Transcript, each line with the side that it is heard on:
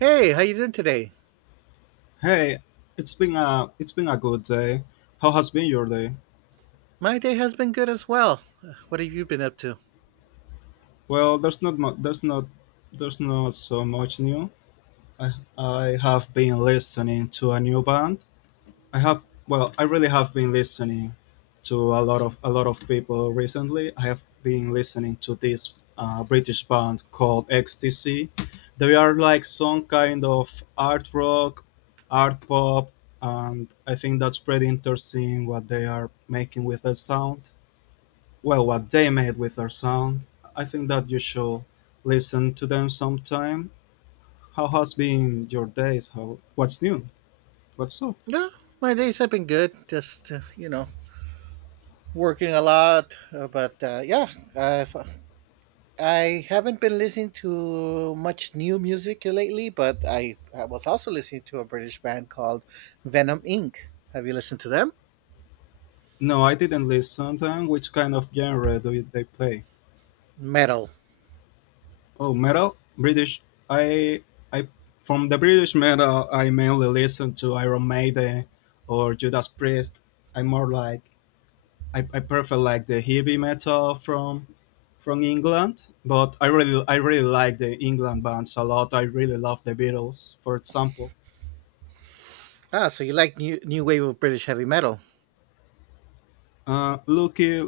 right: Hey, how you doing today?
left: Hey, it's been a good day. How has been your day?
right: My day has been good as well. What have you been up to?
left: Well, there's not mu- there's not so much new. I I have been listening to a new band. I have well, I really have been listening to a lot of people recently. I have been listening to this British band called XTC. They are like some kind of art rock, art pop, and I think that's pretty interesting what they are making with their sound. Well, what they made with their sound. I think that you should listen to them sometime. How has been your days? How what's new? What's up?
right: No, my days have been good. Just working a lot. But yeah, I've, I haven't been listening to much new music lately. But I was also listening to a British band called Venom Inc. Have you listened to them?
left: No, I didn't listen to them. Which kind of genre they play?
right: Metal.
left: Oh, metal, British. I I from the British metal, I mainly listen to Iron Maiden or Judas Priest. I'm more like I prefer like the heavy metal from England, but I really like the England bands a lot. I really love the Beatles, for example.
right: Ah, so you like new wave of British heavy metal?
left: Lucky,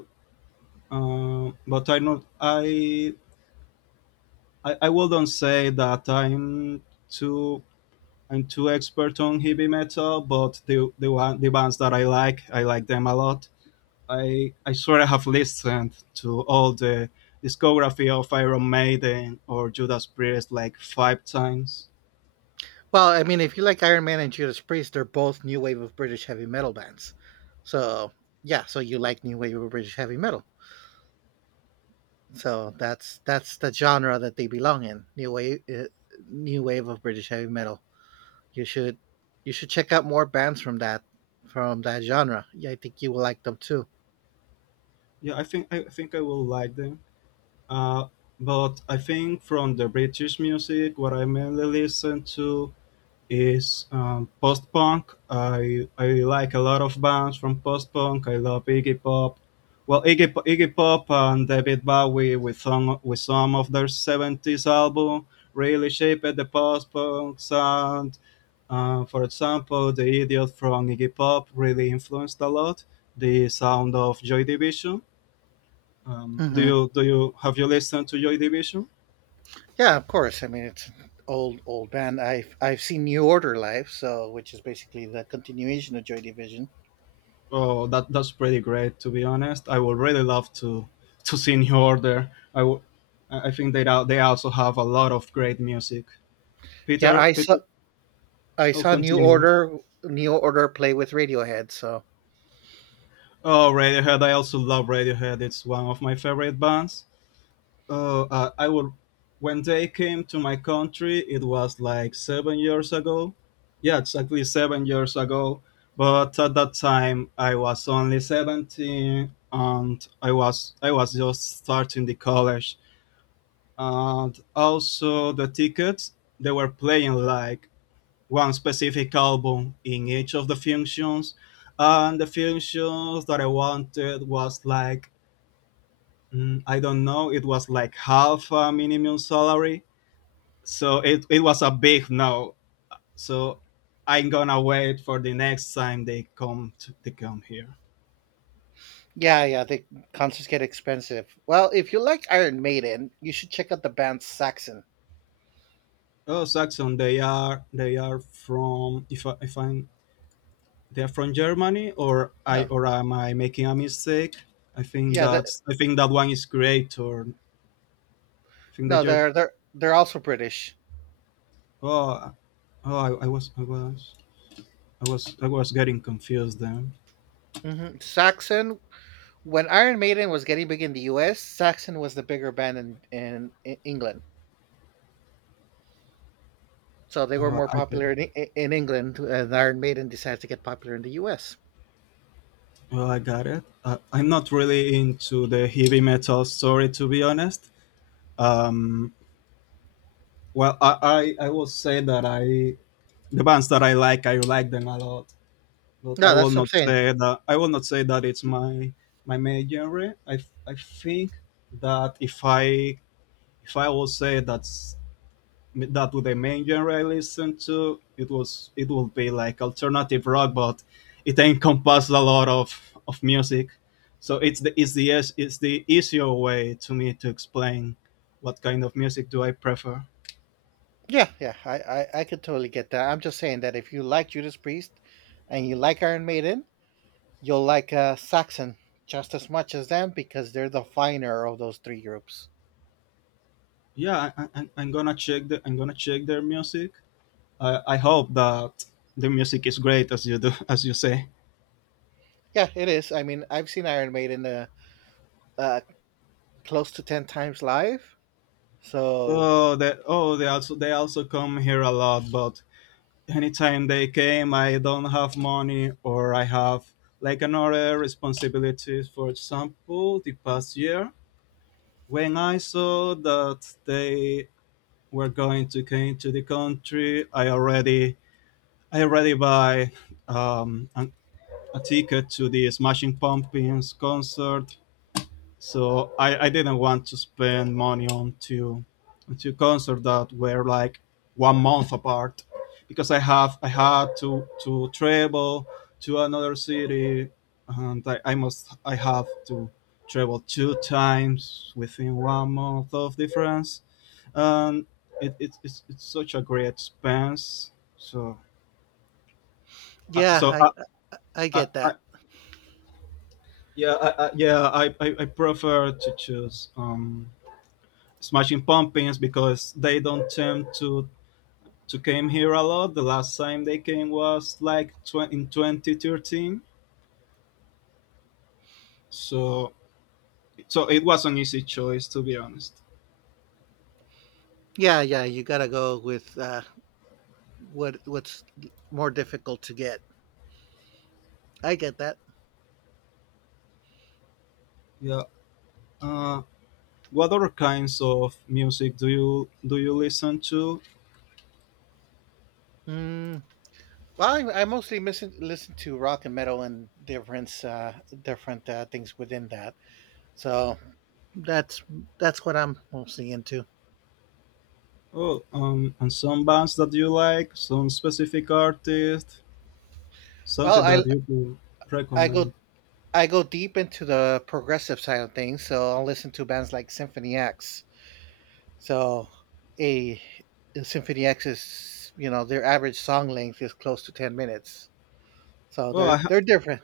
left: but I not I wouldn't say that too I'm too expert on heavy metal, but the bands that I like them a lot. I swear I have listened to all the discography of Iron Maiden or Judas Priest like five times.
right: Well, I mean, if you like Iron Man and Judas Priest, they're both new wave of British heavy metal bands. So yeah, so you like new wave of British heavy metal. So that's the genre that they belong in. New wave of British heavy metal. You should you should check out more bands from that genre. Yeah, I think you will like them too.
left: Yeah, I think I will like them. Uh, but I think from the British music, what I mainly listen to is post punk. I like a lot of bands from post punk. I love Iggy Pop. Well, Iggy Pop and David Bowie with some of their seventies album really shaped the post punk sound. For example, the Idiot from Iggy Pop really influenced a lot the sound of Joy Division.
right: hmm
left: Do you have you listened to Joy Division?
right: Yeah, of course. I mean, it's an old band. I've seen New Order live, so which is basically the continuation of Joy Division.
left: Oh, that's pretty great. To be honest, I would really love to see you order. I would. I think they also have a lot of great music.
right: Yeah,
left: Peter,
right: I saw
left: Peter,
right: I
left: I'll
right: saw New
left: continue.
right: Order New Order play with Radiohead, so
left: Oh, Radiohead. I also love Radiohead. It's one of my favorite bands. Oh, I would. When they came to my country, it was like 7 years ago. Yeah, exactly 7 years ago. But at that time, I was only 17, and I was just starting the college. And also the tickets, they were playing like one specific album in each of the functions, and the functions that I wanted was like, I don't know, it was like half a minimum salary. So it was a big no. So I'm gonna wait for the next time they come here.
right: yeah, yeah, the concerts get expensive. Well, if you like Iron Maiden, you should check out the band Saxon.
left: Oh, saxon, they are from, if, I, if I'm they're from Germany, or I
right: No,
left: or am I making a mistake?
right: yeah, the,
left: I think that one is great, or I think
right: no,
left: that you're
right: they're they're also British.
left: oh oh, I was I was I was I was getting confused then.
right: Saxon. When Iron Maiden was getting big in the U.S., Saxon was the bigger band in in England, so they were
left: Oh,
right: more
left: I get
right: popular in England. And Iron Maiden decided to get popular in the U.S.
left: Oh, I got it. I'm not really into the heavy metal story to be honest. Um, well, I will say that I the bands that I like them a lot. But I
right: No,
left: will
right: that's what I'm
left: not
right: saying.
left: say that I will not say that it's my main genre. I think that if I will say that's that with the main genre I listen to, it will be like alternative rock, but it encompasses a lot of music. So it's the easier way to me to explain what kind of music do I prefer.
right: Yeah, yeah, I could totally get that. I'm just saying that if you like Judas Priest and you like Iron Maiden, you'll like Saxon just as much as them because they're the finer of those three groups.
left: Yeah, I'm gonna check their music. I hope that the music is great, as you do, as you say.
right: Yeah, it is. I mean, I've seen Iron Maiden uh, close to 10 times live. So,
left: Oh, they also come here a lot, but anytime they came, I don't have money or I have like another responsibilities. For example, the past year when I saw that they were going to come to the country, I already buy um, an, a ticket to the Smashing Pumpkins concert. So I didn't want to spend money on two concerts that were like one month apart because I had to travel to another city, and I have to travel two times within one month of difference, and it's such a great expense. So uh,
right: yeah,
left: so
right: I
left: I,
right: get
left: I,
right: that.
left: yeah, yeah, I prefer to choose Smashing Pumpkins because they don't tend to came here a lot. The last time they came was like in 2013. So so it was an easy choice to be honest.
right: Yeah, yeah, you got to go with what's more difficult to get. I get that.
left: Yeah. Uh, what other kinds of music do you listen to?
right: Mm, Well, I mostly listen to rock and metal and different different things within that. So that's that's what I'm mostly into.
left: Oh, and some bands that you like, some specific artist,
right: Well,
left: something that you could
right: I
left: recommend.
right: go I go deep into the progressive side of things. So I'll listen to bands like Symphony X. So a Symphony X is, you know, their average song length is close to 10 minutes. So
left: Well,
right: they're they're different.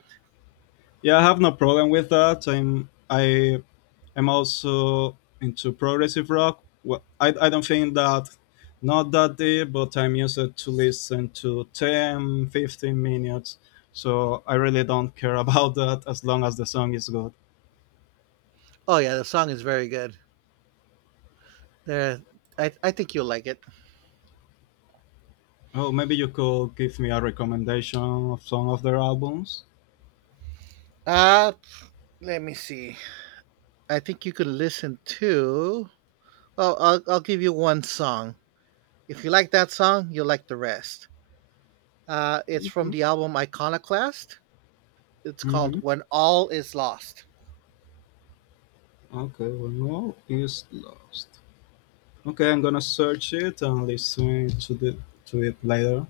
left: yeah, I have no problem with that. I'm also into progressive rock. I don't think that, not that deep, but I'm used to listen to 10, 15 minutes. So I really don't care about that as long as the song is good.
right: Oh yeah, the song is very good. They're I think you'll like it.
left: Oh, maybe you could give me a recommendation of some of their albums.
right: Uh, let me see. I think you could listen to. Well, I'll give you one song. If you like that song, you'll like the rest. It's from
left: Mm-hmm.
right: the album Iconoclast. It's called
left: Mm-hmm.
right: When All Is Lost.
left: Okay, well, no, is lost. Okay, I'm gonna search it and listen to the to it later.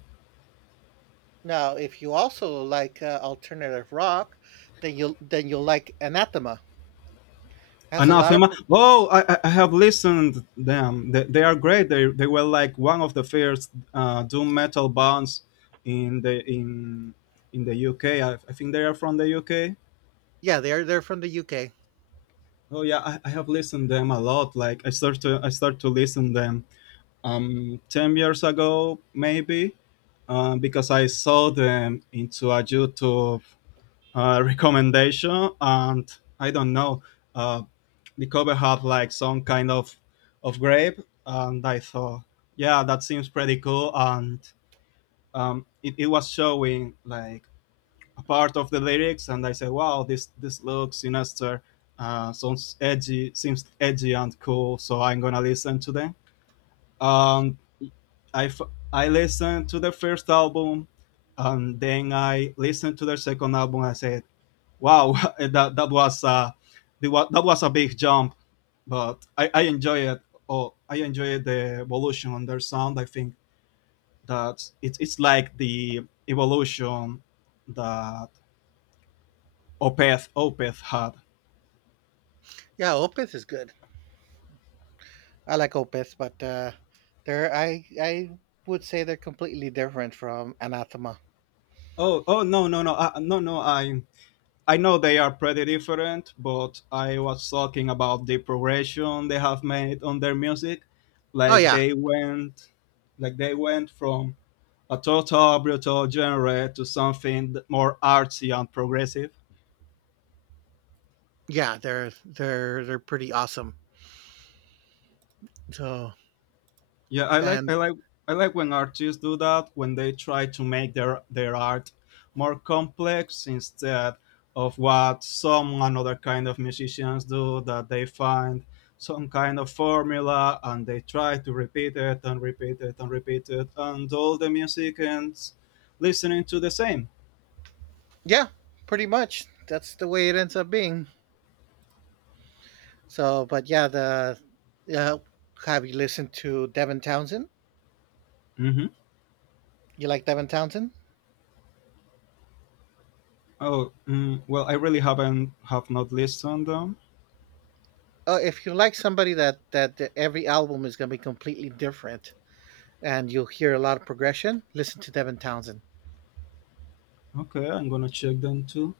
right: Now, if you also like alternative rock, then you'll like Anathema. Has a lot of
left: Anathema. Oh, I have listened them. They are great. They were like one of the first doom metal bands in the in in the UK. I think they are from the UK.
right: yeah, they're from the UK.
left: Oh yeah, I have listened them a lot. Like I start to listen them 10 years ago maybe, because I saw them into a YouTube recommendation, and I don't know. Uh, the cover had like some kind of grape, and I thought, yeah, that seems pretty cool. And it was showing like a part of the lyrics, and I said, wow, this looks sinister, sounds edgy, seems edgy and cool. So I'm gonna listen to them. Um, I f- I listened to the first album, and then I listened to their second album. I said, wow, that was that was a big jump, but I enjoy it. Oh, I enjoy the evolution on their sound. I think that it's like the evolution that Opeth had.
right: Yeah, Opeth is good. I like Opeth, but they're I would say they're completely different from Anathema.
left: Oh, no, no, no, no, no, I know they are pretty different, but I was talking about the progression they have made on their music.
right: Oh
left: Like
right: yeah,
left: they went from a total brutal genre to something more artsy and progressive.
right: they're pretty awesome. So
left: Yeah, I like
right: and
left: I like I like when artists do that when they try to make their art more complex instead of what some another kind of musicians do that they find some kind of formula and they try to repeat it and repeat it and repeat it and all the music ends listening to the same.
right: yeah, pretty much that's the way it ends up being. So, but yeah, the uh, have you listened to Devin Townsend?
left: Hmm.
right: You like Devin Townsend?
left: Oh, well, I really have not listened them.
right: If you like somebody that every album is going to be completely different and you'll hear a lot of progression, listen to Devin Townsend.
left: Okay, I'm gonna check them too.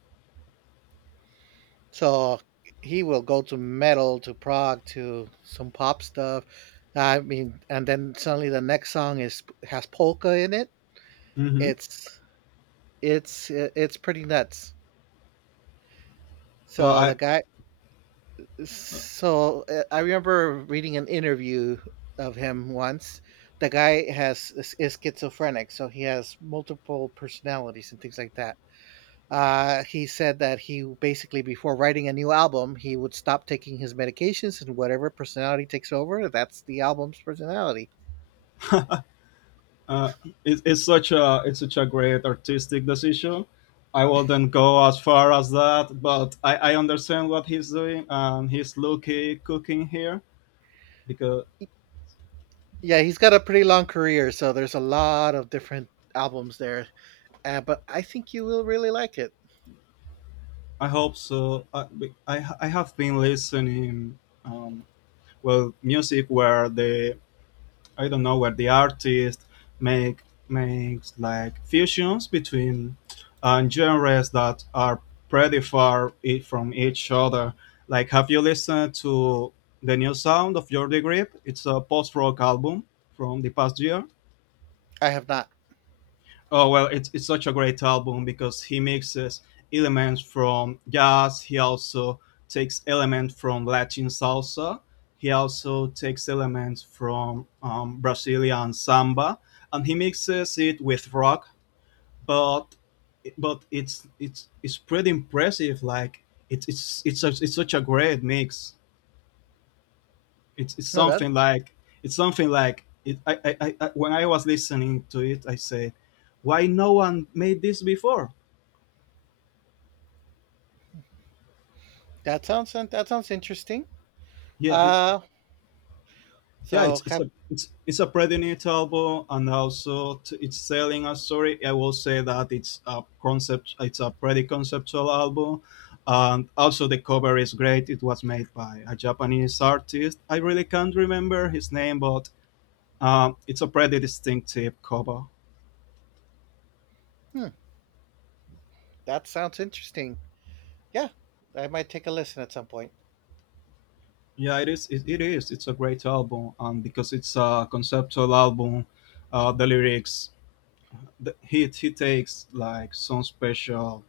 right: So he will go to metal to prog to some pop stuff. I mean, and then suddenly the next song is has polka in it.
left: Mm-hmm.
right: It's it's pretty nuts. So the
left: I
right: guy, so I remember reading an interview of him once. The guy has is schizophrenic, so he has multiple personalities and things like that. He said that he basically, before writing a new album, he would stop taking his medications, and whatever personality takes over, that's the album's personality.
left: uh, it's such a great artistic decision. I wouldn't go as far as that, but I understand what he's doing, and he's lucky cooking here because
right: Yeah, he's got a pretty long career, so there's a lot of different albums there. But I think you will really like it.
left: I hope so. I have been listening, um, well, music where the, I don't know, where the artist make makes like fusions between genres that are pretty from each other. Like, have you listened to the new sound of Your Grip? It's a post rock album from the past year.
right: I have not.
left: Oh well, it's such a great album because he mixes elements from jazz. He also takes elements from Latin salsa. He also takes elements from Brazilian samba, and he mixes it with rock. But but it's pretty impressive. Like it's such a great mix. It's it's
right: No, that
left: something like it's something like it. When I was listening to it, I said, why no one made this before?
right: that sounds that sounds interesting.
left: Yeah,
right: Uh,
left: yeah,
right: so
left: it's it's
right: have,
left: a it's it's a pretty neat album, and also it's telling a story. I will say that it's a pretty conceptual album, and also the cover is great. It was made by a Japanese artist. I really can't remember his name, but it's a pretty distinctive cover.
right: hmm, that sounds interesting. Yeah, I might take a listen at some point.
left: Yeah, it is. It is. It's a great album, and because it's a conceptual album, the lyrics, he takes like some special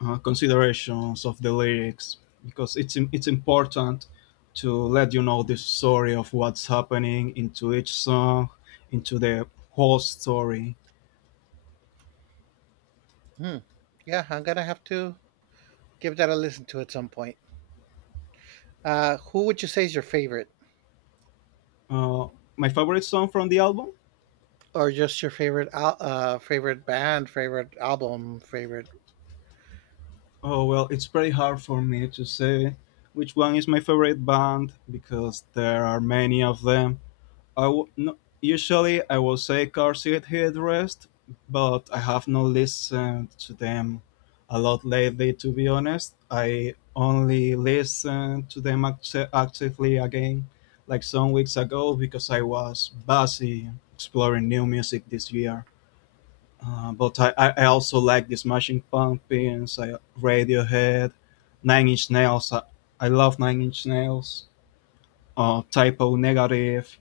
left: considerations of the lyrics because it's important to let you know the story of what's happening into each song, into the whole story.
right: Hmm. Yeah, I'm gonna have to give that a listen to at some point. Who would you say is your favorite,
left: Uh, my favorite song from the album?
right: or just your favorite band, favorite album, favorite?
left: Oh well, it's pretty hard for me to say which one is my favorite band because there are many of them no, usually I will say Car Seat Headrest, but I have not listened to them a lot lately. To be honest, I only listen to them actively again, like some weeks ago, because I was busy exploring new music this year. But I also like the Smashing Pumpkins, Radiohead, Nine Inch Nails. I love Nine Inch Nails. Typo Negative.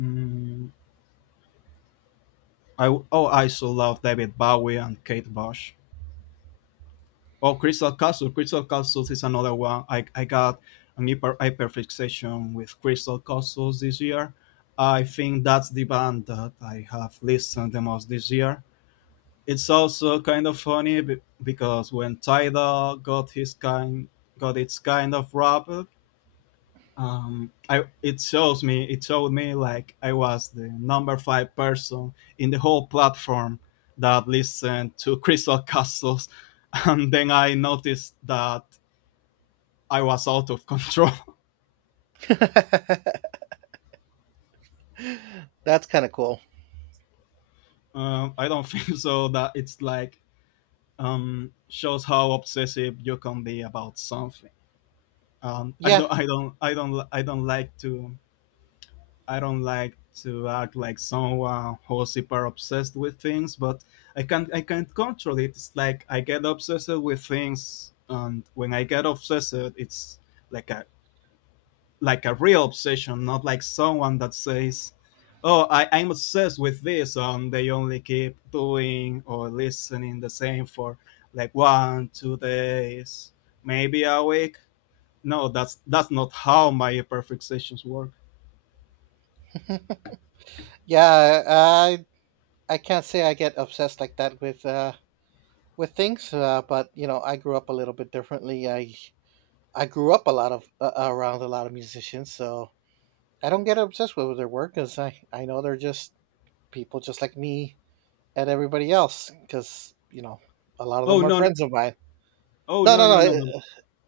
left: Mm, I so love David Bowie and Kate Bush. Oh, Crystal Castles. Crystal Castles is another one. I got an hyper fixation with Crystal Castles this year. I think that's the band that I have listened the most this year. It's also kind of funny because when Tidal got its kind of rap, I it showed me like I was the number five person in the whole platform that listened to Crystal Castles. And then I noticed that I was out of control.
right: That's kind of cool.
left: Um, I don't think so that it's like shows how obsessive you can be about something. Um I
right: Yeah,
left: don't I don't I don't I don't like to I don't like to act like someone who's super obsessed with things, but I can't control it. It's like I get obsessed with things, and when I get obsessed, it's like a like a real obsession, not like someone that says, "Oh, I'm obsessed with this," and they only keep doing or listening the same for like one, 2 days, maybe a week. No, that's not how my perfect sessions work.
right: hmm, yeah. I can't say I get obsessed like that with things, but you know, I grew up a little bit differently. I grew up a lot of around a lot of musicians, so I don't get obsessed with their work because I know they're just people just like me and everybody else because you know a lot of
left: Oh
right: them are
left: no, no,
right: friends of mine.
left: oh
right: No,
left: no,
right: no, no,
left: no, no, no.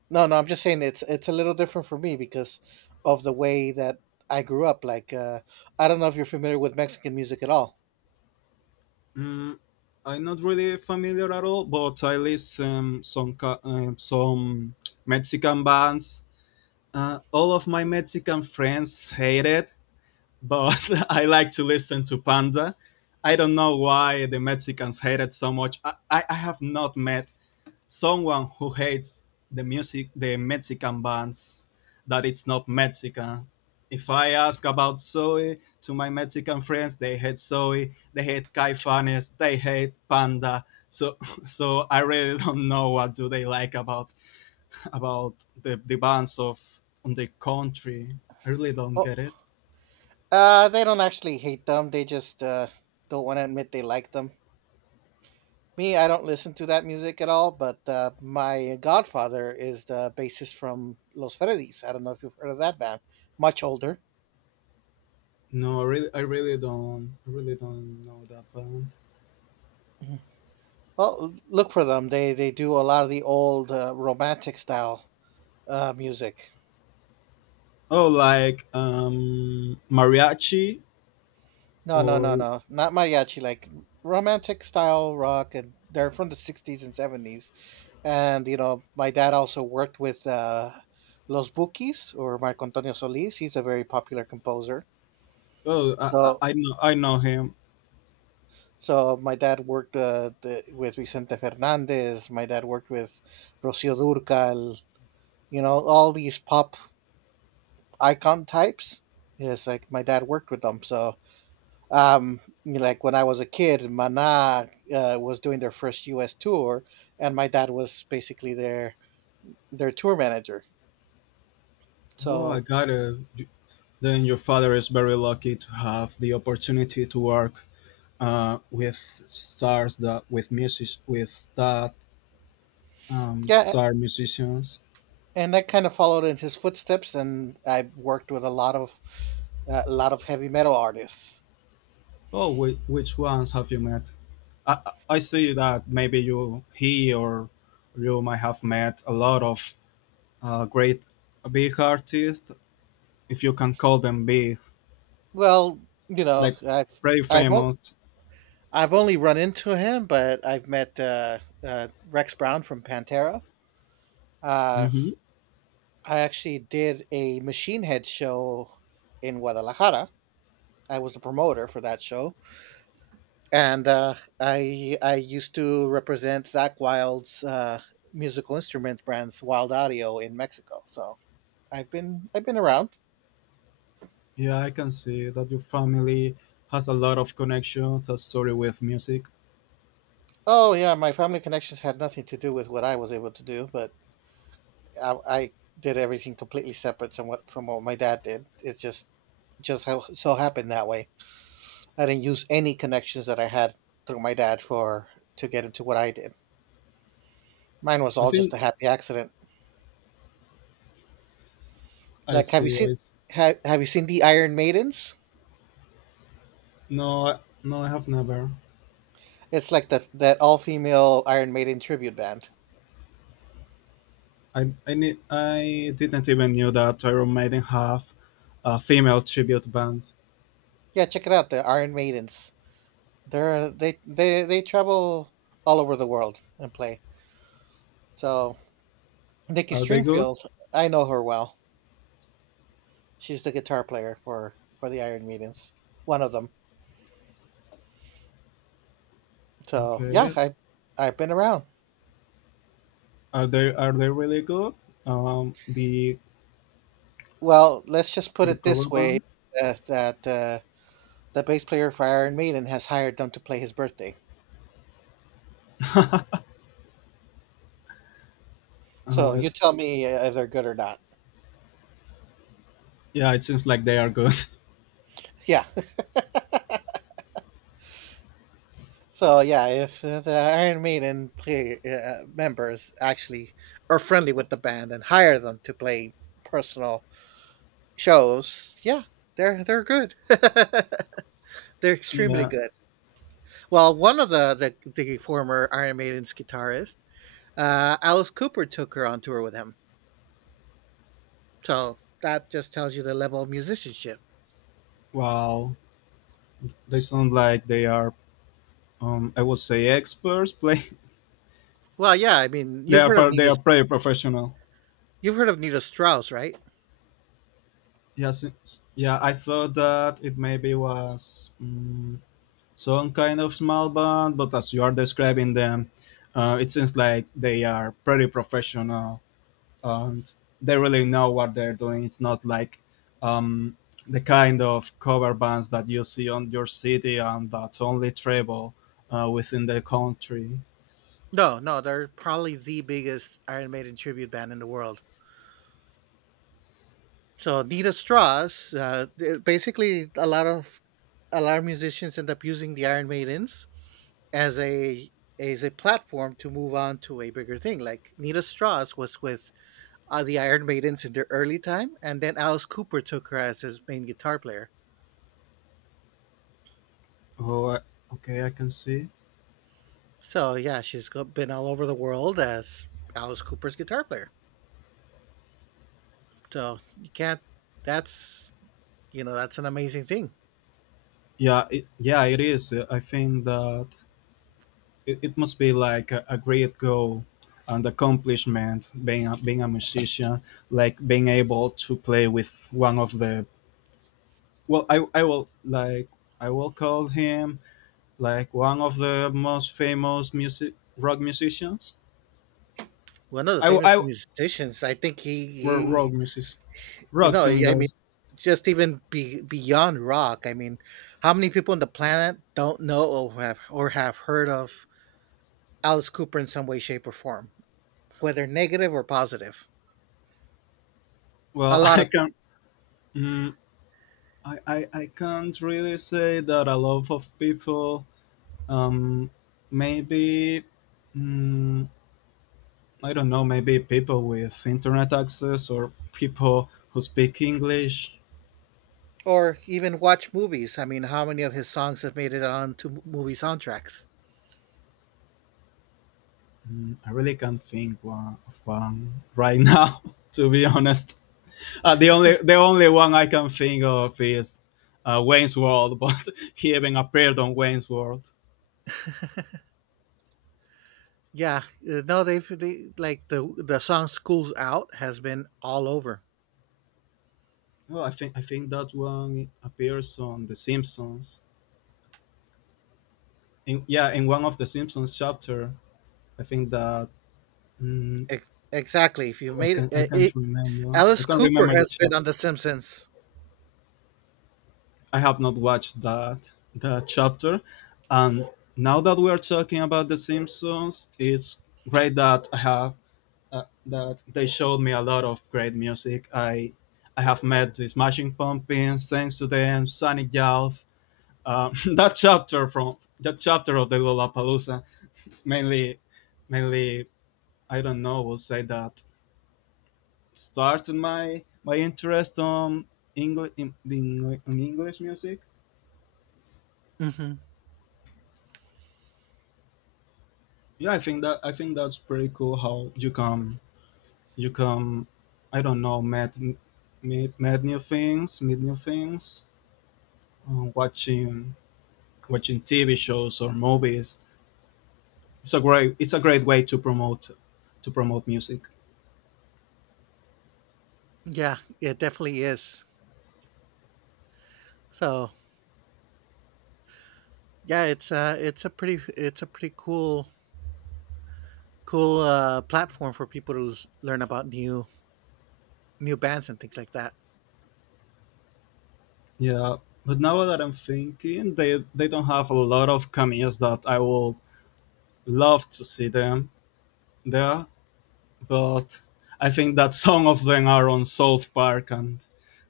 right: no, no. I'm just saying it's a little different for me because of the way that I grew up. Like I don't know if you're familiar with Mexican music at all.
left: Mm, I'm not really familiar at all, but I listen some some Mexican bands. All of my Mexican friends hate it, but I like to listen to Panda. I don't know why the Mexicans hate it so much. I have not met someone who hates the music, the Mexican bands, that it's not Mexican. If I ask about Zoe to my Mexican friends, they hate Zoe, they hate Caifanes, they hate Panda. So, so I really don't know what do they like about about the bands of on the country. I really don't
right: Oh,
left: get it.
right: they don't actually hate them. They just don't want to admit they like them. Me, I don't listen to that music at all, but, my godfather is the bassist from Los Fredis. I don't know if you've heard of that band. Much older.
left: No, I really don't know that band.
right: Mhm. Well, l look for them. They do a lot of the old, romantic style, music.
left: Oh, like mariachi
right: No, no, no,
left: or
right: no, not mariachi, like romantic style rock, and they're from the 60s and 70s. And, you know, my dad also worked with, Los Bukis or Marco Antonio Solis. He's a very popular composer.
left: Oh,
right: So
left: I know him.
right: So my dad worked with Vicente Fernandez. My dad worked with Rocio Durcal. You know, all these pop icon types. Yes, like my dad worked with them. So, um, like when I was a kid, Maná was doing their first U.S. tour, and my dad was basically their tour manager.
left: Oh, I
right: So
left: got it. Then your father is very lucky to have the opportunity to work with stars that with music with that
right: yeah,
left: star musicians.
right: and I kind of followed in his footsteps, and I worked with a lot of heavy metal artists.
left: Oh, which ones have you met? I see that maybe you he or you might have met a lot of great big artists, if you can call them big,
right: Well, you know,
left: like very
right: I've
left: famous.
right: I've only run into him, but I've met Rex Brown from Pantera. Uh,
left: Mm-hmm.
right: I actually did a Machine Head show in Guadalajara. I was the promoter for that show, and I used to represent Zach Wild's musical instrument brands, Wild Audio, in Mexico. So I've been around.
left: Yeah, I can see that your family has a lot of connections, a story with music.
right: Oh yeah, my family connections had nothing to do with what I was able to do, but I did everything completely separate from what my dad did. It's just how so happened that way. I didn't use any connections that I had through my dad for to get into what I did. Mine was
left: I
right: all just
left: think
right: a happy accident.
left: I
right: Like,
left: see.
right: have you seen the Iron Maidens?
left: No, no, I have never.
right: It's like that that all female Iron Maiden tribute band.
left: I didn't even knew that Iron Maiden have a female tribute band.
right: Yeah, check it out. The Iron Maidens. They're they travel all over the world and play. So Nikki
left: Are they good?
right: Stringfield, I know her well. She's the guitar player for the Iron Maidens, one of them. So yeah,
left: Okay.
right: I've been around.
left: Are they really good? The
right: Well, let's just put it
left: cover
right: this way:
left: band.
right: that the bass player for Iron Maiden has hired them to play his birthday. So
left: Uh,
right: you tell me if they're good or not.
left: yeah, it seems like they are good.
right: Yeah. So yeah, if the Iron Maiden play, members actually are friendly with the band and hire them to play personal shows, yeah, they're good. They're extremely
left: Yeah.
right: good. Well, one of the former Iron Maiden's guitarist, Alice Cooper, took her on tour with him. So that just tells you the level of musicianship.
left: Wow. They sound like they are. I would say experts. Play.
right: Well, yeah, I mean,
left: They
right: you've
left: are.
right: heard of
left: They
right: Nita.
left: are pretty professional.
right: You've heard of Nita Strauss, right?
left: Yeah, since, yeah, I thought that it maybe was some kind of small band, but as you are describing them, it seems like they are pretty professional and they really know what they're doing. It's not like um, the kind of cover bands that you see on your city and that's only travel within the country.
right: No, no, they're probably the biggest Iron Maiden tribute band in the world. So Nita Strauss, basically, a lot of musicians end up using the Iron Maidens as a as a platform to move on to a bigger thing. Like Nita Strauss was with the Iron Maidens in their early time, and then Alice Cooper took her as his main guitar player.
left: Oh, okay, I can see.
right: So yeah, been all over the world as Alice Cooper's guitar player. So you can't. That's you know that's an amazing thing.
left: Yeah, yeah, it is. I think that it must be like a great goal and accomplishment being being a musician like being able to play with one of the well I will call him like one of the most famous music rock musicians
right: One of the
left: i w- i
right: famous
left: w-
right: musicians, I think
left: ro-
right: he
left: rock music
right: you
left: rock
right: know, I mean,
left: singers.
right: just even beyond rock. I mean, how many people on the planet don't know or have heard of Alice Cooper in some way, shape, or form, whether negative or positive? A
left: Well,
right: lot
left: I
right: of people
left: can't. Mm, I, I i can't really say that a lot of people um maybe mm, I don't know, maybe people with internet access or people who speak English.
right: or even watch movies. I mean, how many of his songs have made it onto movie soundtracks?
left: I really can't think of one right now, to be honest. The only one I can think of is Wayne's World, but he even appeared on Wayne's World.
right: Yeah, no, they've they, like the song "School's Out" has been all over.
left: Oh, I think that one appears on The Simpsons. Yeah, in one of the Simpsons chapter, I think that mm,
right: Ex- exactly. If you made it,
left: I
right: it,
left: can't remember. I
right: Alice
left: can't
right: Cooper
left: remember the
right: has been
left: chapter.
right: on The Simpsons.
left: I have not watched that chapter. And now that we are talking about The Simpsons, it's great that I have that they showed me a lot of great music. I have met the Smashing Pumpkins, thanks to them, Sonic Youth. That chapter of the Lollapalooza mainly mainly I don't know will say that started my interest on English in English music.
right: hmm
left: Yeah, I think that's pretty cool how you can I don't know met new things um, watching watching TV shows or movies. It's a great it's a great way to promote music.
right: Yeah, it definitely is. So yeah, it's a pretty it's a pretty cool cool platform for people to learn about new new bands and things like that.
left: Yeah, but now that I'm thinking they don't have a lot of cameos that I will love to see them there. But I think that some of them are on South Park, and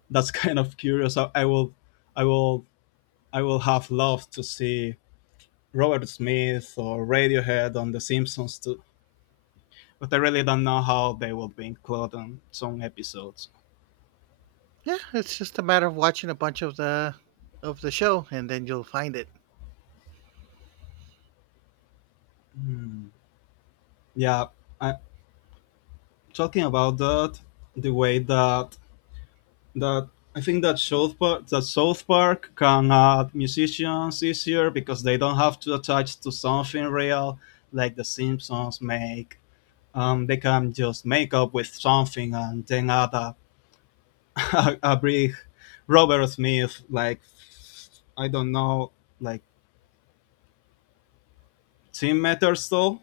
left: that's kind of curious. I will I would have loved to see Robert Smith or Radiohead on The Simpsons too, but I really don't know how they will be included on some episodes.
right: Yeah, it's just a matter of watching a bunch of the show, and then you'll find it.
left: Hmm. Yeah, I, talking about that, the way that that I think that South Park can add musicians easier because they don't have to attach to something real like The Simpsons make. They can just make up with something and then add a a big Robert Smith, like I don't know, like team matters. So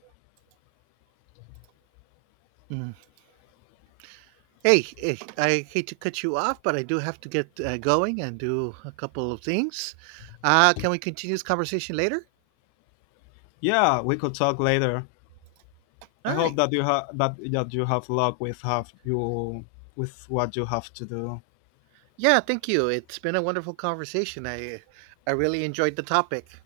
right: Mm. Hey, hey, I hate to cut you off, but I do have to get going and do a couple of things. Can we continue this conversation later?
left: yeah, we could talk later. I
right: All
left: hope
right: right.
left: that that you have luck with have you with what you have to do.
right: Yeah, thank you. It's been a wonderful conversation. I really enjoyed the topic.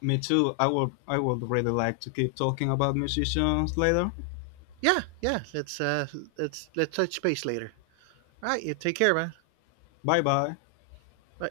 left: Me too. I would really like to keep talking about musicians later.
right: Yeah, yeah. Let's let's touch base later. All right. You take care, man.
left: Bye bye.
right: Bye.